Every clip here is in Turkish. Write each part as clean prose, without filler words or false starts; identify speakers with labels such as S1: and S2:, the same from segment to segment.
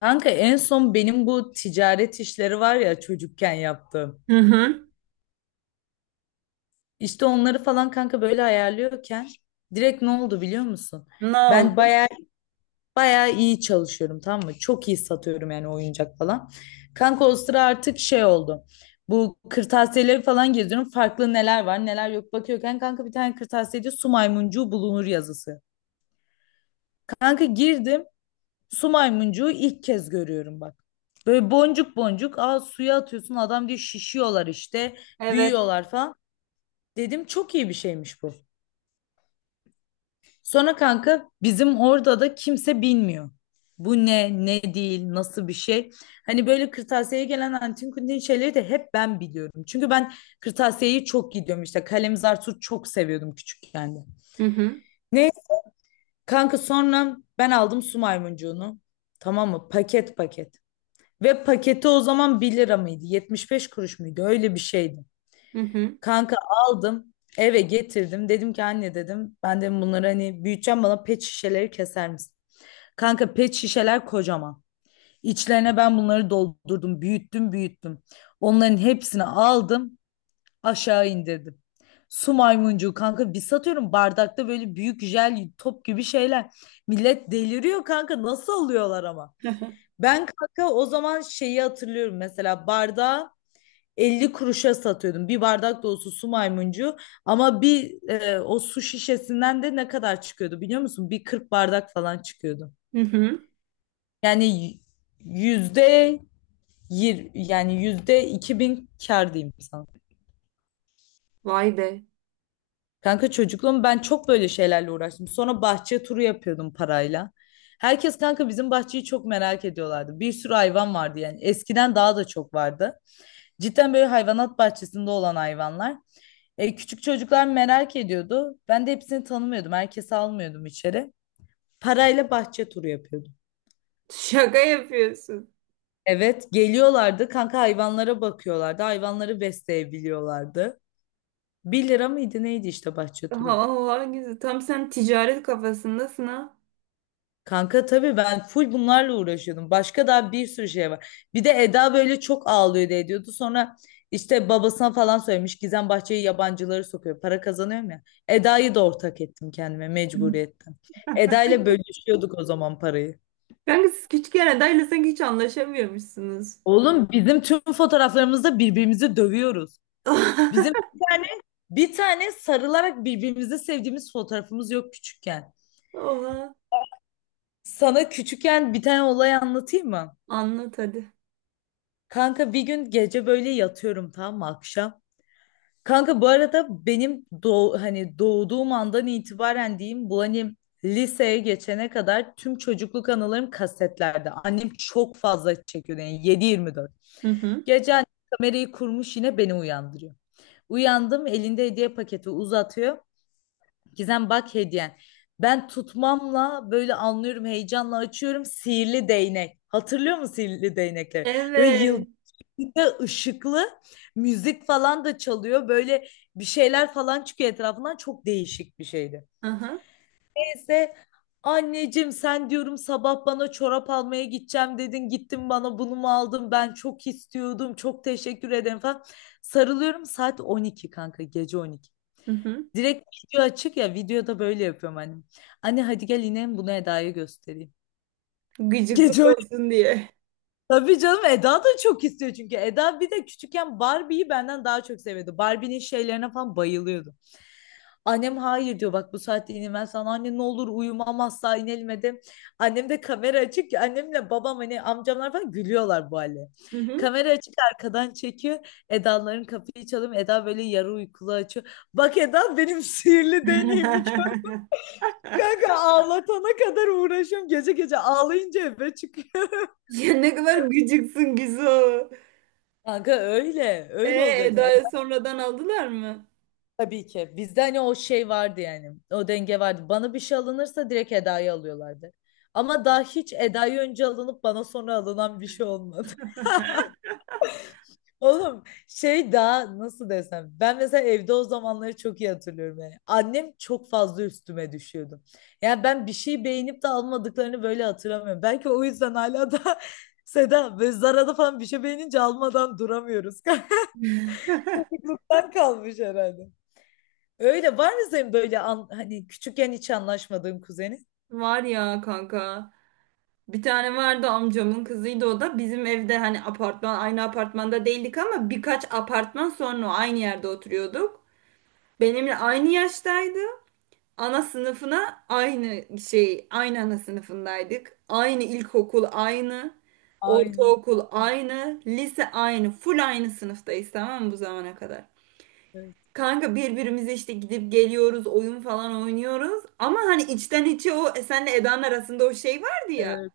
S1: Kanka en son benim bu ticaret işleri var ya çocukken yaptığım.
S2: Hı hı.
S1: İşte onları falan kanka böyle ayarlıyorken direkt ne oldu biliyor musun?
S2: Ne
S1: Ben
S2: oldu?
S1: baya baya iyi çalışıyorum, tamam mı? Çok iyi satıyorum yani, oyuncak falan. Kanka o sıra artık şey oldu. Bu kırtasiyeleri falan geziyorum. Farklı neler var neler yok bakıyorken kanka, bir tane kırtasiyede su maymuncuğu bulunur yazısı. Kanka girdim. Su maymuncuğu ilk kez görüyorum bak. Böyle boncuk boncuk, suya atıyorsun, adam diyor şişiyorlar işte,
S2: Evet.
S1: büyüyorlar falan. Dedim çok iyi bir şeymiş bu. Sonra kanka bizim orada da kimse bilmiyor. Bu ne, ne değil, nasıl bir şey. Hani böyle kırtasiyeye gelen antin kuntin şeyleri de hep ben biliyorum. Çünkü ben kırtasiyeyi çok gidiyorum işte. Kalemzar Su çok seviyordum küçükken de.
S2: Hı hı.
S1: Ne kanka, sonra ben aldım su maymuncuğunu. Tamam mı? Paket paket. Ve paketi o zaman 1 lira mıydı, 75 kuruş muydu? Öyle bir şeydi.
S2: Hı hı.
S1: Kanka aldım, eve getirdim. Dedim ki anne, dedim, ben de bunları hani büyüteceğim, bana pet şişeleri keser misin? Kanka pet şişeler kocaman. İçlerine ben bunları doldurdum, büyüttüm, büyüttüm. Onların hepsini aldım, aşağı indirdim. Su maymuncuğu kanka, bir satıyorum, bardakta böyle büyük jel top gibi şeyler. Millet deliriyor kanka, nasıl alıyorlar ama? Ben kanka o zaman şeyi hatırlıyorum, mesela bardağı 50 kuruşa satıyordum. Bir bardak dolusu su maymuncu ama bir, o su şişesinden de ne kadar çıkıyordu biliyor musun? Bir 40 bardak falan çıkıyordu.
S2: Hı hı.
S1: Yani y- yüzde yani %2.000 kar diyeyim sana.
S2: Vay be.
S1: Kanka çocukluğum ben çok böyle şeylerle uğraştım. Sonra bahçe turu yapıyordum parayla. Herkes kanka bizim bahçeyi çok merak ediyorlardı. Bir sürü hayvan vardı yani. Eskiden daha da çok vardı. Cidden böyle hayvanat bahçesinde olan hayvanlar. Küçük çocuklar merak ediyordu. Ben de hepsini tanımıyordum. Herkesi almıyordum içeri. Parayla bahçe turu yapıyordum.
S2: Şaka yapıyorsun.
S1: Evet, geliyorlardı. Kanka hayvanlara bakıyorlardı. Hayvanları besleyebiliyorlardı. 1 lira mıydı neydi işte bahçe turu?
S2: Allah güzel. Tam sen ticaret kafasındasın ha.
S1: Kanka tabii ben full bunlarla uğraşıyordum. Başka daha bir sürü şey var. Bir de Eda böyle çok ağlıyordu, ediyordu. Sonra işte babasına falan söylemiş. Gizem Bahçe'yi yabancıları sokuyor. Para kazanıyorum ya. Eda'yı da ortak ettim kendime mecburiyetten. Eda ile bölüşüyorduk o zaman parayı.
S2: Kanka siz küçükken adayla sanki hiç anlaşamıyormuşsunuz.
S1: Oğlum, bizim tüm fotoğraflarımızda birbirimizi dövüyoruz. Bizim bir tane sarılarak birbirimizi sevdiğimiz fotoğrafımız yok küçükken.
S2: Oha.
S1: Sana küçükken bir tane olay anlatayım mı?
S2: Anlat hadi.
S1: Kanka bir gün, gece böyle yatıyorum tam mı akşam? Kanka bu arada benim hani doğduğum andan itibaren diyeyim, bu hani liseye geçene kadar tüm çocukluk anılarım kasetlerde. Annem çok fazla çekiyor yani, 7/24.
S2: Hı hı.
S1: Gece annem kamerayı kurmuş, yine beni uyandırıyor. Uyandım, elinde hediye paketi uzatıyor. Gizem bak, hediyen. Ben tutmamla böyle anlıyorum, heyecanla açıyorum, sihirli değnek. Hatırlıyor musun sihirli değnekleri? Böyle
S2: Evet.
S1: bir de ışıklı müzik falan da çalıyor. Böyle bir şeyler falan çıkıyor etrafından. Çok değişik bir şeydi.
S2: Aha.
S1: Neyse, anneciğim sen diyorum sabah bana çorap almaya gideceğim dedin. Gittin bana bunu mu aldın? Ben çok istiyordum. Çok teşekkür ederim falan. Sarılıyorum, saat 12 kanka, gece 12.
S2: Hı hı.
S1: Direkt video açık ya, videoda böyle yapıyorum annem. Anne hadi gel inelim, bunu Eda'ya göstereyim.
S2: Gıcıklık
S1: Gece
S2: olsun diye.
S1: Tabii canım, Eda da çok istiyor çünkü. Eda bir de küçükken Barbie'yi benden daha çok seviyordu. Barbie'nin şeylerine falan bayılıyordu. Annem hayır diyor, bak bu saatte inilmez sana, anne ne olur uyumam asla, inelim dedim. Annem de kamera açık ki, annemle babam hani amcamlar falan gülüyorlar bu hale.
S2: Hı hı.
S1: Kamera açık arkadan çekiyor. Eda'ların kapıyı çalıyor. Eda böyle yarı uykulu açıyor. Bak Eda, benim sihirli deneyimi gör. Kanka ağlatana kadar uğraşıyorum. Gece gece ağlayınca eve çıkıyor.
S2: Ya ne kadar gıcıksın Gizo.
S1: Kanka öyle.
S2: E,
S1: Öyle olacaksın.
S2: Eda'ya sonradan aldılar mı?
S1: Tabii ki. Bizde hani o şey vardı yani. O denge vardı. Bana bir şey alınırsa direkt Eda'yı alıyorlardı. Ama daha hiç Eda'yı önce alınıp bana sonra alınan bir şey olmadı. Oğlum şey, daha nasıl desem. Ben mesela evde o zamanları çok iyi hatırlıyorum yani. Annem çok fazla üstüme düşüyordu. Yani ben bir şey beğenip de almadıklarını böyle hatırlamıyorum. Belki o yüzden hala da Seda ve Zara'da falan bir şey beğenince almadan duramıyoruz. Çocukluktan kalmış herhalde. Öyle var mı senin böyle hani küçükken hiç anlaşmadığın kuzenin?
S2: Var ya kanka. Bir tane vardı, amcamın kızıydı o da. Bizim evde hani apartman, aynı apartmanda değildik ama birkaç apartman sonra aynı yerde oturuyorduk. Benimle aynı yaştaydı. Ana sınıfına aynı şey, aynı ana sınıfındaydık. Aynı ilkokul aynı,
S1: Aynen.
S2: ortaokul
S1: Allah,
S2: aynı, lise aynı, full aynı sınıftayız, tamam mı, bu zamana kadar?
S1: Evet.
S2: Kanka birbirimize işte gidip geliyoruz, oyun falan oynuyoruz. Ama hani içten içe o e, senle Eda'nın arasında o şey vardı ya.
S1: Evet.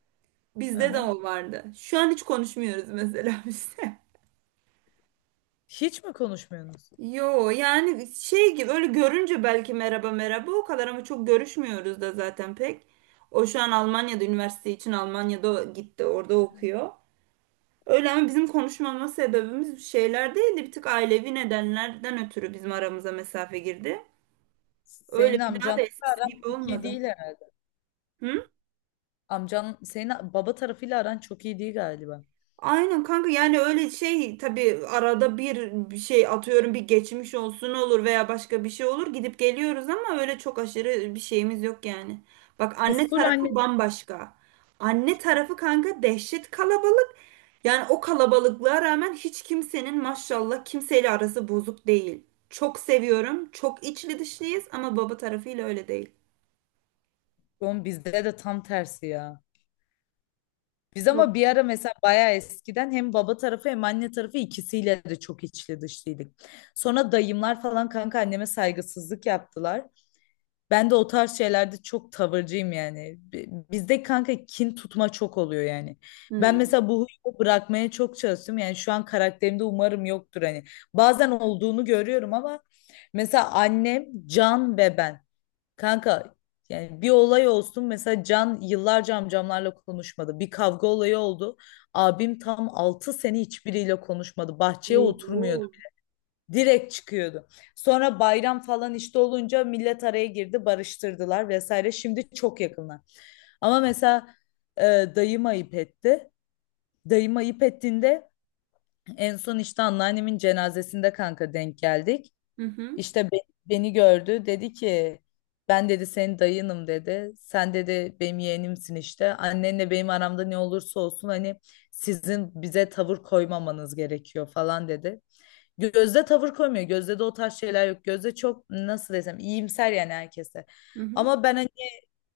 S2: Bizde de
S1: Aha.
S2: o vardı. Şu an hiç konuşmuyoruz mesela bizde.
S1: Hiç mi konuşmuyorsunuz?
S2: Yo, yani şey gibi, öyle görünce belki merhaba merhaba o kadar, ama çok görüşmüyoruz da zaten pek. O şu an Almanya'da, üniversite için Almanya'da gitti, orada okuyor. Öyle, ama bizim konuşmama sebebimiz şeyler değildi. Bir tık ailevi nedenlerden ötürü bizim aramıza mesafe girdi. Öyle,
S1: Senin
S2: bir daha da
S1: amcanla
S2: eskisi
S1: aran
S2: gibi
S1: çok iyi
S2: olmadı.
S1: değil herhalde.
S2: Hı?
S1: Amcan senin baba tarafıyla aran çok iyi değil galiba.
S2: Aynen kanka, yani öyle şey, tabii arada bir şey atıyorum, bir geçmiş olsun olur veya başka bir şey olur, gidip geliyoruz, ama öyle çok aşırı bir şeyimiz yok yani. Bak,
S1: Siz
S2: anne
S1: full anne.
S2: tarafı bambaşka. Anne tarafı kanka dehşet kalabalık. Yani o kalabalıklığa rağmen hiç kimsenin maşallah kimseyle arası bozuk değil. Çok seviyorum. Çok içli dışlıyız, ama baba tarafıyla öyle değil.
S1: Oğlum bizde de tam tersi ya. Biz
S2: Yok.
S1: ama bir ara mesela bayağı eskiden hem baba tarafı hem anne tarafı ikisiyle de çok içli dışlıydık. Sonra dayımlar falan kanka anneme saygısızlık yaptılar. Ben de o tarz şeylerde çok tavırcıyım yani. Bizde kanka kin tutma çok oluyor yani. Ben
S2: Hmm.
S1: mesela bu huyu bırakmaya çok çalıştım. Yani şu an karakterimde umarım yoktur hani. Bazen olduğunu görüyorum ama, mesela annem, Can ve ben. Kanka yani bir olay olsun, mesela Can yıllarca amcamlarla konuşmadı. Bir kavga olayı oldu. Abim tam altı sene hiçbiriyle konuşmadı. Bahçeye oturmuyordu.
S2: Oo.
S1: Direkt çıkıyordu. Sonra bayram falan işte olunca millet araya girdi, barıştırdılar vesaire. Şimdi çok yakınlar. Ama mesela e, dayım ayıp etti. Dayım ayıp ettiğinde en son işte anneannemin cenazesinde kanka denk geldik.
S2: Hı hı.
S1: İşte beni gördü, dedi ki ben dedi senin dayınım, dedi. Sen, dedi, benim yeğenimsin işte. Annenle benim aramda ne olursa olsun hani sizin bize tavır koymamanız gerekiyor falan dedi. Gözde tavır koymuyor. Gözde de o tarz şeyler yok. Gözde çok nasıl desem, iyimser yani herkese.
S2: Hı hı.
S1: Ama ben hani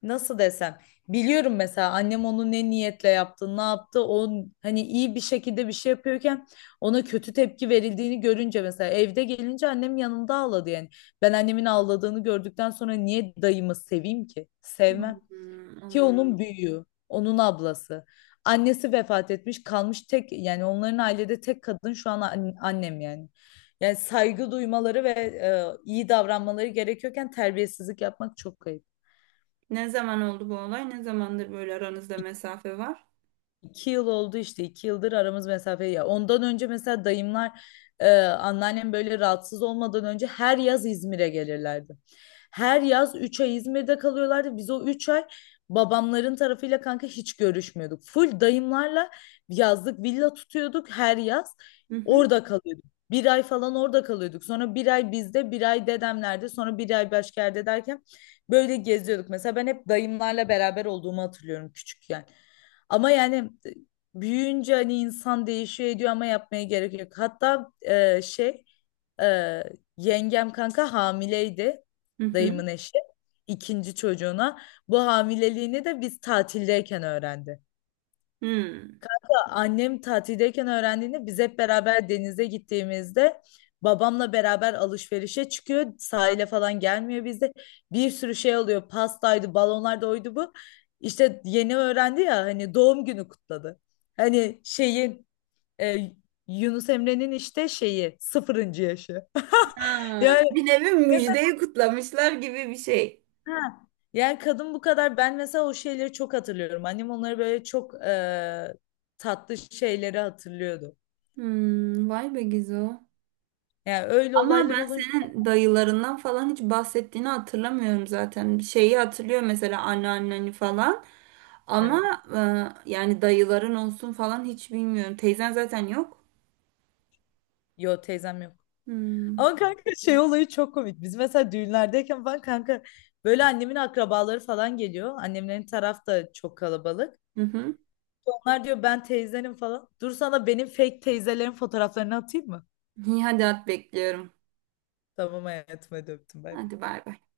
S1: nasıl desem, biliyorum mesela annem onu ne niyetle yaptı ne yaptı, o hani iyi bir şekilde bir şey yapıyorken ona kötü tepki verildiğini görünce, mesela evde gelince annem yanımda ağladı yani, ben annemin ağladığını gördükten sonra niye dayımı seveyim ki, sevmem
S2: Hmm,
S1: ki,
S2: anladım.
S1: onun büyüğü, onun ablası, annesi vefat etmiş, kalmış tek yani, onların ailede tek kadın şu an annem yani. Yani saygı duymaları ve iyi davranmaları gerekiyorken terbiyesizlik yapmak çok ayıp.
S2: Ne zaman oldu bu olay? Ne zamandır böyle aranızda mesafe var?
S1: 2 yıl oldu işte, 2 yıldır aramız mesafe ya. Ondan önce mesela dayımlar, anneannem böyle rahatsız olmadan önce her yaz İzmir'e gelirlerdi. Her yaz 3 ay İzmir'de kalıyorlardı. Biz o 3 ay babamların tarafıyla kanka hiç görüşmüyorduk. Full dayımlarla yazlık villa tutuyorduk her yaz.
S2: Hı hı.
S1: Orada kalıyorduk. 1 ay falan orada kalıyorduk. Sonra 1 ay bizde, 1 ay dedemlerde, sonra bir ay başka yerde derken, böyle geziyorduk. Mesela ben hep dayımlarla beraber olduğumu hatırlıyorum küçükken. Ama yani, e, büyüyünce hani insan değişiyor ediyor ama yapmaya gerek yok. Hatta e, yengem kanka hamileydi,
S2: Hı hı.
S1: dayımın eşi, 2. çocuğuna. Bu hamileliğini de biz tatildeyken öğrendi.
S2: Hmm.
S1: Annem tatildeyken öğrendiğinde, biz hep beraber denize gittiğimizde, babamla beraber alışverişe çıkıyor. Sahile falan gelmiyor bizde. Bir sürü şey oluyor. Pastaydı, balonlardı, oydu bu. İşte yeni öğrendi ya, hani doğum günü kutladı. Hani şeyin e, Yunus Emre'nin işte şeyi sıfırıncı yaşı.
S2: Ha,
S1: Yani
S2: bir nevi
S1: mesela
S2: müjdeyi kutlamışlar gibi bir şey.
S1: ha, yani kadın bu kadar, ben mesela o şeyleri çok hatırlıyorum. Annem onları böyle çok tatlı şeyleri hatırlıyordu.
S2: Hmm, vay be Gizo.
S1: Yani öyle
S2: Ama
S1: olaylar
S2: ben
S1: olunca.
S2: senin dayılarından falan hiç bahsettiğini hatırlamıyorum zaten. Şeyi hatırlıyor mesela, anneanneni falan. Ama
S1: Evet.
S2: e, yani dayıların olsun falan hiç bilmiyorum. Teyzen zaten yok.
S1: Yo teyzem yok.
S2: Hmm.
S1: Ama kanka şey olayı çok komik. Biz mesela düğünlerdeyken falan kanka böyle annemin akrabaları falan geliyor. Annemlerin taraf da çok kalabalık.
S2: Hı hı.
S1: Onlar diyor ben teyzenim falan. Dur sana benim fake teyzelerin fotoğraflarını atayım mı?
S2: İyi hadi, at bekliyorum.
S1: Tamam hayatım hadi öptüm, bay bay.
S2: Hadi bay bay.